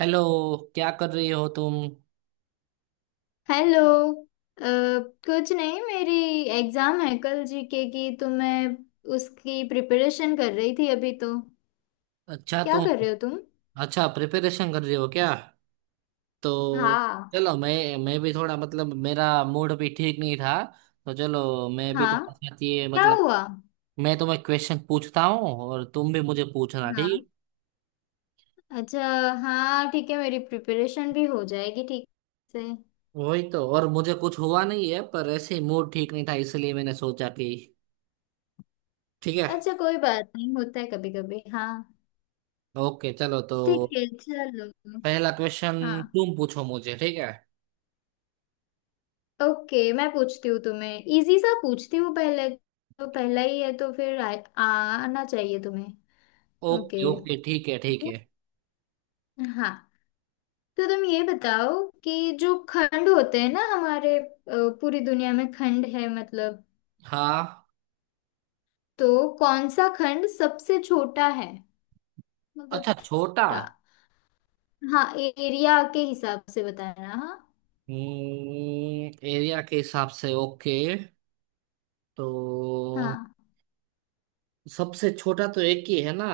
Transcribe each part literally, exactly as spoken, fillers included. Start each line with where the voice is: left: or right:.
right: Hello. क्या कर रही हो तुम?
left: हेलो। अ, कुछ नहीं, मेरी एग्जाम है कल जीके की, तो मैं उसकी प्रिपरेशन कर रही थी अभी। तो
right: अच्छा
left: क्या
right: तुम।
left: कर रहे हो तुम?
right: अच्छा प्रिपरेशन कर रही हो क्या? तो
left: हाँ।
right: चलो, मैं मैं भी थोड़ा, मतलब मेरा मूड भी ठीक नहीं था। तो चलो मैं भी
left: हाँ,
right: तुम्हारे साथ ये,
left: क्या
right: मतलब
left: हुआ?
right: मैं तुम्हें क्वेश्चन पूछता हूँ और तुम भी मुझे पूछना,
left: हाँ।
right: ठीक
left: अच्छा। हाँ ठीक है, मेरी प्रिपरेशन भी हो जाएगी ठीक से।
right: है। वही तो। और मुझे कुछ हुआ नहीं है, पर ऐसे ही मूड ठीक नहीं था, इसलिए मैंने सोचा कि ठीक है।
left: अच्छा, कोई बात नहीं, होता है कभी कभी। हाँ।
right: ओके चलो तो।
left: ठीक है चलो।
right: पहला क्वेश्चन।
left: हाँ।
right: तुम पूछो मुझे, ठीक है?
left: ओके, मैं पूछती हूँ तुम्हें, इजी सा पूछती हूँ पहले, तो पहला ही है तो फिर आ, आना चाहिए तुम्हें। ओके।
right: ओके ओके, ठीक है ठीक है।
left: हाँ, तो तुम ये बताओ कि जो खंड होते हैं ना हमारे, अ, पूरी दुनिया में खंड है मतलब,
right: हाँ।
left: तो कौन सा खंड सबसे छोटा है?
right: अच्छा,
left: मतलब
right: छोटा।
left: छोटा। हाँ, एरिया के हिसाब से बताना। हाँ।
right: हम्म, एरिया के हिसाब से, ओके। तो
left: हाँ,
right: सबसे छोटा तो एक ही है ना।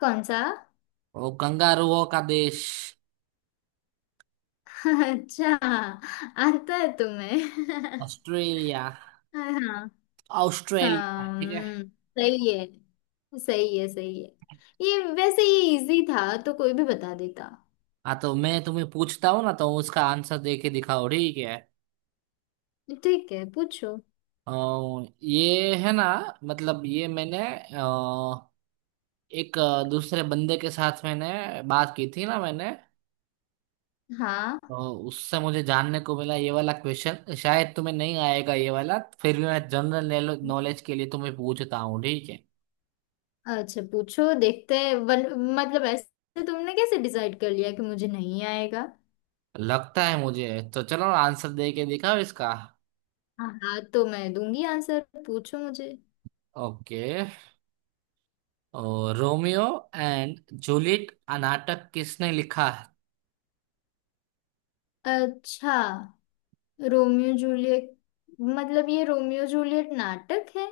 left: कौन सा?
right: वो कंगारुओं का देश।
left: अच्छा, आता है तुम्हें।
right: ऑस्ट्रेलिया।
left: हाँ।
right: ऑस्ट्रेलिया,
left: हाँ।
right: ठीक है।
left: हम्म, सही है। सही है, सही है। ये, वैसे ये इजी था तो कोई भी बता देता।
right: हाँ, तो मैं तुम्हें पूछता हूँ ना, तो उसका आंसर दे के दिखाओ, ठीक है।
left: ठीक है, पूछो।
right: अ, ये है ना, मतलब ये मैंने, अ, एक अ, दूसरे बंदे के साथ मैंने बात की थी ना मैंने।
left: हाँ।
right: तो उससे मुझे जानने को मिला। ये वाला क्वेश्चन शायद तुम्हें नहीं आएगा, ये वाला। फिर भी मैं जनरल नॉलेज के लिए तुम्हें पूछता हूँ, ठीक है।
left: अच्छा पूछो, देखते हैं। वन, मतलब ऐसे तुमने कैसे डिसाइड कर लिया कि मुझे नहीं आएगा?
right: लगता है मुझे। तो चलो, आंसर दे के दिखाओ इसका।
left: हाँ। हाँ, तो मैं दूंगी आंसर, पूछो मुझे।
right: ओके। और रोमियो एंड जूलियट आ नाटक किसने लिखा है?
left: अच्छा, रोमियो जूलियट। मतलब ये रोमियो जूलियट नाटक है?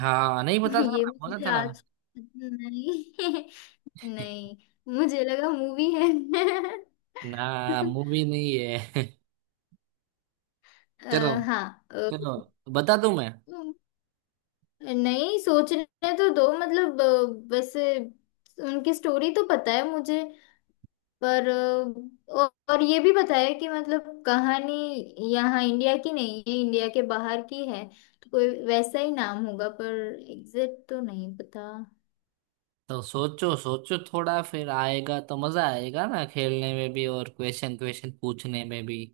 right: हाँ, नहीं पता था
left: ये
right: ना, बोला
left: मुझे
right: था ना मैं।
left: आज नहीं। नहीं, मुझे लगा मूवी है।
right: ना, मूवी नहीं है। चलो।
left: अ, हाँ। अ,
right: चलो बता दूं मैं।
left: नहीं, सोचने तो दो मतलब। अ, वैसे उनकी स्टोरी तो पता है मुझे, पर अ, औ- और ये भी बताया कि मतलब कहानी यहाँ इंडिया की नहीं है, इंडिया के बाहर की है, तो कोई वैसा ही नाम होगा, पर एग्जैक्ट तो नहीं पता।
right: तो सोचो सोचो थोड़ा, फिर आएगा तो मजा आएगा ना खेलने में भी, और क्वेश्चन क्वेश्चन पूछने में भी।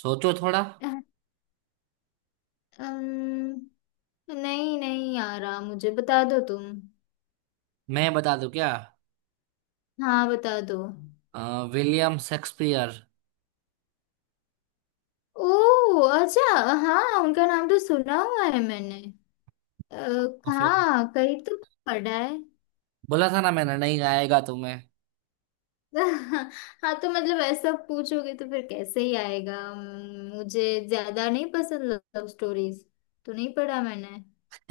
right: सोचो थोड़ा।
left: अम्म, नहीं, नहीं आ रहा मुझे, बता दो तुम।
right: मैं बता दूं क्या?
left: हाँ बता दो।
right: अ, विलियम शेक्सपियर।
left: ओ, अच्छा। हाँ, उनका नाम तो सुना हुआ है मैंने। अ,
right: फिर,
left: हाँ, कहीं तो पढ़ा है।
right: बोला था ना मैंने, नहीं आएगा तुम्हें।
left: हाँ, तो मतलब ऐसा पूछोगे तो फिर कैसे ही आएगा। अम, मुझे ज्यादा नहीं पसंद लव स्टोरीज, तो नहीं पढ़ा मैंने,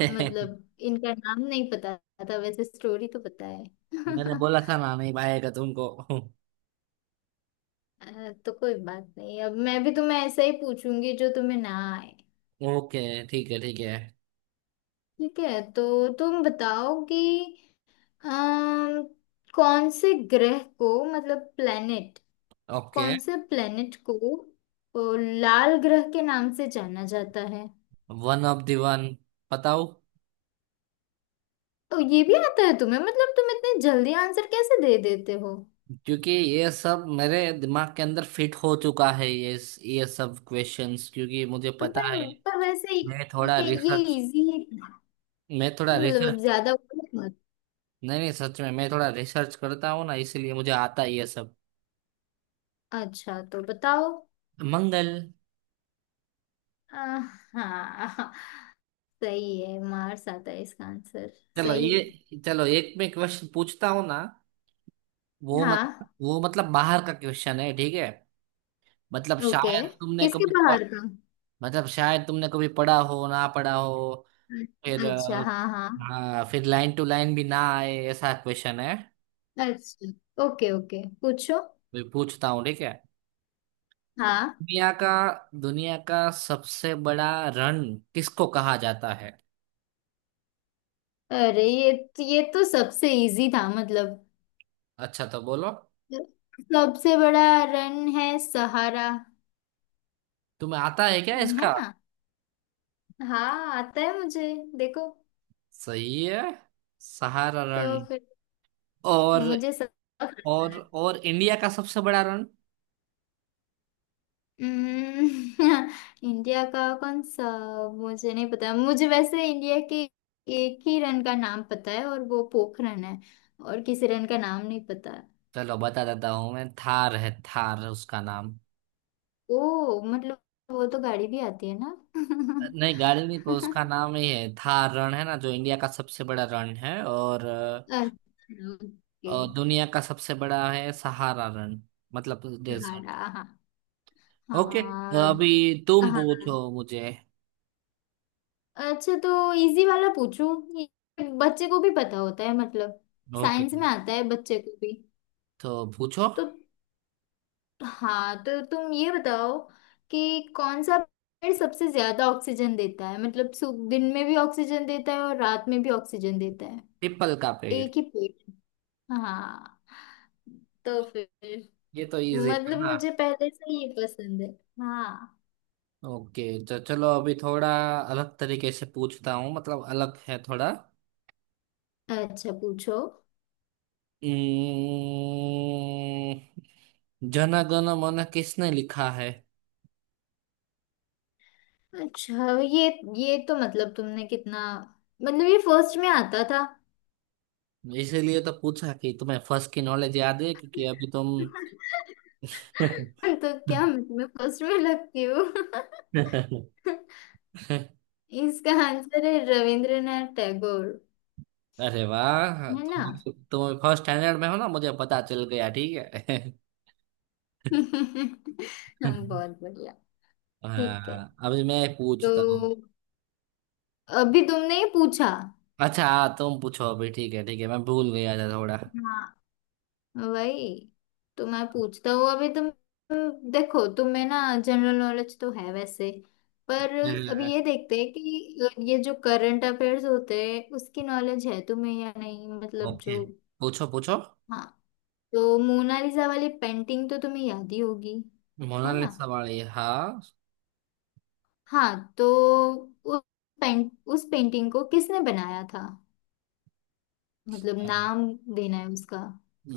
right: मैंने।
left: मतलब इनका नाम नहीं पता था, वैसे स्टोरी तो पता है।
right: बोला था ना नहीं आएगा तुमको।
left: अ, तो कोई बात नहीं, अब मैं भी तुम्हें ऐसा ही पूछूंगी जो तुम्हें ना आए।
right: ओके, ठीक है ठीक है।
left: ठीक है, तो तुम बताओ कि अम, कौन से ग्रह को, मतलब प्लेनेट,
right: ओके,
left: कौन से प्लेनेट को अ, लाल ग्रह के नाम से जाना जाता है?
right: One of the one. बताओ।
left: तो ये भी आता है तुम्हें? मतलब तुम इतने जल्दी आंसर कैसे दे देते हो?
right: क्योंकि ये सब मेरे दिमाग के अंदर फिट हो चुका है, ये ये सब क्वेश्चंस, क्योंकि मुझे
left: तो
right: पता
left: पर
right: है।
left: पर वैसे ही
right: मैं थोड़ा
left: ये ये
right: रिसर्च
left: इजी है।
right: मैं थोड़ा
left: नहीं, मतलब अब
right: रिसर्च
left: ज्यादा मत।
right: नहीं नहीं, सच में मैं थोड़ा रिसर्च करता हूँ ना, इसलिए मुझे आता ही है ये सब।
left: अच्छा तो बताओ।
right: मंगल।
left: आ, हाँ, सही है, मार्स आता है इसका आंसर।
right: चलो,
left: सही
right: ये
left: है।
right: चलो, एक मैं क्वेश्चन पूछता हूँ ना। वो मतलब
left: हाँ।
right: वो मतलब बाहर का क्वेश्चन है, ठीक है। मतलब
left: ओके।
right: शायद तुमने
left: किसके
right: कभी प-
left: बाहर का?
right: मतलब शायद तुमने कभी पढ़ा हो ना पढ़ा हो। फिर
left: अच्छा
right: अ,
left: हाँ, हाँ।
right: हाँ, फिर लाइन टू लाइन भी ना आए, ऐसा क्वेश्चन है।
left: अच्छा ओके, ओके पूछो।
right: मैं पूछता हूँ, ठीक है।
left: हाँ,
right: दुनिया का दुनिया का सबसे बड़ा रन किसको कहा जाता है?
left: अरे ये ये तो सबसे इजी था, मतलब
right: अच्छा, तो बोलो।
left: सबसे बड़ा रन है सहारा,
right: तुम्हें आता है क्या
left: है
right: इसका?
left: ना? हाँ, आता है मुझे, देखो।
right: सही है। सहारा रण।
left: तो फिर
right: और
left: मुझे सब।
right: और और इंडिया का सबसे बड़ा रण?
left: हम्म, इंडिया का कौन सा? मुझे नहीं पता, मुझे वैसे इंडिया के एक ही रन का नाम पता है, और वो पोखरन है, और किसी रन का नाम नहीं पता।
right: चलो, बता देता हूँ मैं। थार है, थार उसका नाम।
left: ओ मतलब, वो तो गाड़ी भी आती है ना?
right: नहीं, गाड़ी नहीं, पर उसका नाम ही है थार। रण है ना जो इंडिया का सबसे बड़ा रण है, और,
left: अच्छा ओके।
right: और दुनिया का सबसे बड़ा है सहारा रण। मतलब डेजर्ट।
left: सहारा।
right: ओके।
left: हाँ।
right: अभी तुम पूछो
left: हाँ,
right: मुझे।
left: अच्छा तो इजी वाला पूछूं, ये बच्चे को भी पता होता है, मतलब
right: ओके,
left: साइंस में आता है बच्चे को भी।
right: तो पूछो।
left: तो हाँ, तो तुम ये बताओ कि कौन सा पेड़ सबसे ज्यादा ऑक्सीजन देता है, मतलब सु- दिन में भी ऑक्सीजन देता है और रात में भी ऑक्सीजन देता है।
right: पीपल का पेड़।
left: एक ही पेड़। हाँ, तो फिर
right: ये तो इजी
left: मतलब
right: था।
left: मुझे पहले से ये पसंद है। हाँ,
right: ओके, तो चलो अभी थोड़ा अलग तरीके से पूछता हूँ, मतलब अलग है थोड़ा।
left: अच्छा पूछो।
right: हम्म, जन गण मन किसने लिखा है?
left: अच्छा ये ये तो मतलब तुमने कितना, मतलब ये फर्स्ट में आता था।
right: इसीलिए तो पूछा कि तुम्हें फर्स्ट की नॉलेज याद है, क्योंकि अभी तुम।
left: तो क्या मैं फर्स्ट में लगती हूँ? इसका आंसर है रविंद्रनाथ टैगोर,
right: अरे वाह,
left: है ना?
right: तुम तुम फर्स्ट स्टैंडर्ड में हो ना, मुझे पता चल गया, ठीक है।
left: हम, बहुत बढ़िया। ठीक है,
right: हाँ, अभी मैं पूछता हूँ।
left: तो अभी तुमने ये पूछा।
right: अच्छा हाँ, तुम पूछो अभी, ठीक है ठीक है, मैं भूल गया था थोड़ा।
left: हाँ, वही, तो मैं पूछता हूँ अभी, तुम तुम देखो तुम्हें ना जनरल नॉलेज तो है वैसे, पर अभी ये देखते हैं कि ये जो करंट अफेयर्स होते हैं उसकी नॉलेज है तुम्हें या नहीं, मतलब
right: ओके,
left: जो।
right: पूछो पूछो।
left: हाँ, तो मोनालिसा वाली पेंटिंग तो तुम्हें याद ही होगी, है ना?
right: मोनालिसा वाली, हाँ।
left: हाँ, तो उस पेंट उस पेंटिंग को किसने बनाया था? मतलब नाम देना है उसका।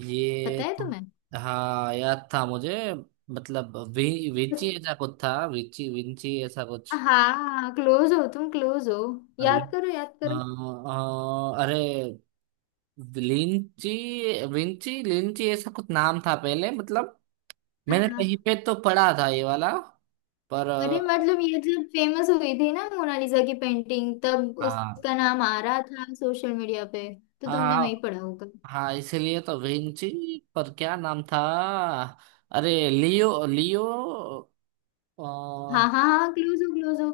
right: ये
left: पता है
right: तो-
left: तुम्हें?
right: हाँ, याद था मुझे। मतलब वि, विची ऐसा कुछ था, विची विंची ऐसा कुछ।
left: हाँ क्लोज हो तुम, क्लोज हो।
right: अल-
left: याद करो, याद
right: अ,
left: करो।
right: अ, अरे, लिंची, विंची लिंची ऐसा कुछ नाम था पहले, मतलब मैंने कहीं
left: हाँ,
right: पे तो पढ़ा था ये वाला, पर
left: अरे
right: अ,
left: मतलब, ये जब फेमस हुई थी ना मोनालिसा की पेंटिंग, तब
right: हाँ
left: उसका नाम आ रहा था सोशल मीडिया पे, तो तुमने वही
right: हाँ
left: पढ़ा होगा।
right: हाँ, इसलिए तो विंची। पर क्या नाम था? अरे लियो लियो, आ,
left: हाँ, हाँ हाँ, क्लोज हो, क्लोज हो।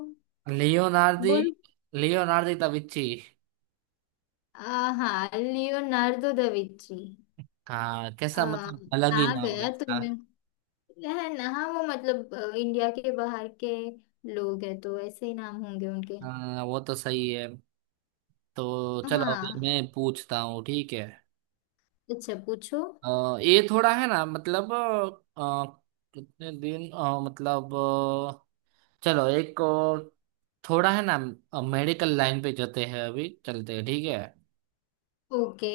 right: लियोनार्दी
left: बोलो।
right: लियोनार्दी तविची।
left: आ, हाँ, लियोनार्डो दा विंची।
right: हाँ,
left: आ,
right: कैसा, मतलब अलग ही
left: आ
right: नाम है
left: गया
right: इसका।
left: तुमने, है ना? हाँ, वो मतलब अ, इंडिया के बाहर के लोग हैं, तो ऐसे ही नाम होंगे उनके।
right: हाँ, वो तो सही है। तो चलो, अभी
left: हाँ,
right: मैं पूछता हूँ, ठीक है।
left: अच्छा पूछो।
right: अ, ये थोड़ा है ना, मतलब अ, कितने दिन, अ, मतलब अ, चलो एक और, थोड़ा है ना, मेडिकल लाइन पे जाते हैं अभी, चलते हैं, ठीक है।
left: ओके।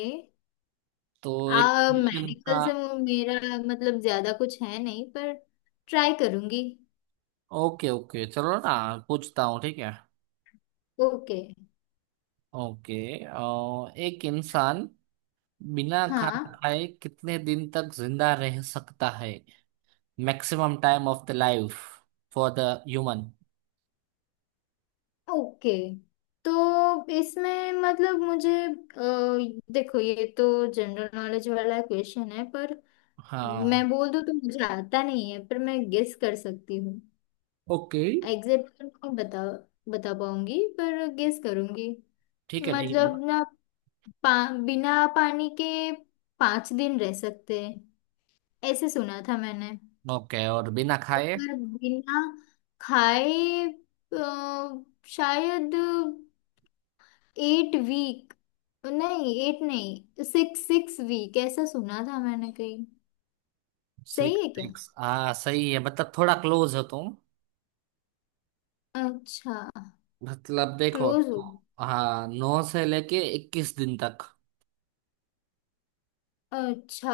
right: तो एक
left: आ,
right: क्वेश्चन का।
left: मेडिकल से मु- मेरा मतलब ज्यादा कुछ है नहीं, पर ट्राई करूंगी।
right: ओके ओके, चलो ना। पूछता हूँ, ठीक है।
left: ओके।
right: ओके। अ, एक इंसान बिना खाना
left: हाँ।
right: खाए कितने दिन तक जिंदा रह सकता है? Maximum time of the life for the human.
left: Okay. तो इसमें मतलब मुझे, अ, देखो, ये तो जनरल नॉलेज वाला क्वेश्चन है, पर
right: हाँ।
left: मैं बोल दूं तो मुझे आता नहीं है, पर मैं गेस कर सकती हूँ।
right: ओके
left: एग्जैक्ट नहीं बता बता पाऊंगी, पर गेस करूंगी।
right: ठीक है ठीक है, बताओ।
left: मतलब ना, पा, बिना पानी के पांच दिन रह सकते हैं, ऐसे सुना था मैंने।
right: ओके, और बिना खाए?
left: पर बिना खाए, अ, शायद एट वीक, नहीं एट नहीं, सिक्स, सिक्स वीक, ऐसा सुना था मैंने कहीं।
right: सिक्स
left: सही है क्या?
right: सिक्स, हाँ सही है, मतलब थोड़ा क्लोज हो तुम।
left: अच्छा।
right: मतलब देखो।
left: क्लोज हो।
right: हाँ, नौ से लेके इक्कीस दिन तक।
left: अच्छा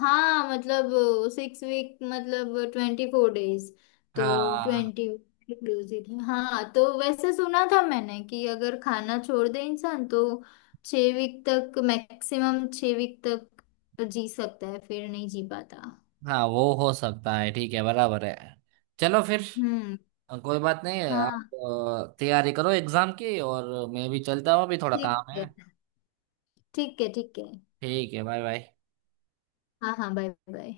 left: हाँ मतलब, सिक्स वीक मतलब ट्वेंटी फोर डेज। तो
right: हाँ
left: ट्वेंटी इंक्लूसिव है, हाँ, तो वैसे सुना था मैंने कि अगर खाना छोड़ दे इंसान तो छः वीक तक, मैक्सिमम छः वीक तक जी सकता है, फिर नहीं जी पाता।
right: हाँ, वो हो सकता है, ठीक है, बराबर है। चलो फिर।
left: हम्म।
right: कोई बात नहीं है, आप।
left: हाँ
right: अ, तैयारी करो एग्जाम की, और मैं भी चलता हूँ, अभी थोड़ा
left: ठीक
right: काम
left: है,
right: है।
left: ठीक है, ठीक है।
right: ठीक है, बाय बाय।
left: हाँ, हाँ, बाय बाय।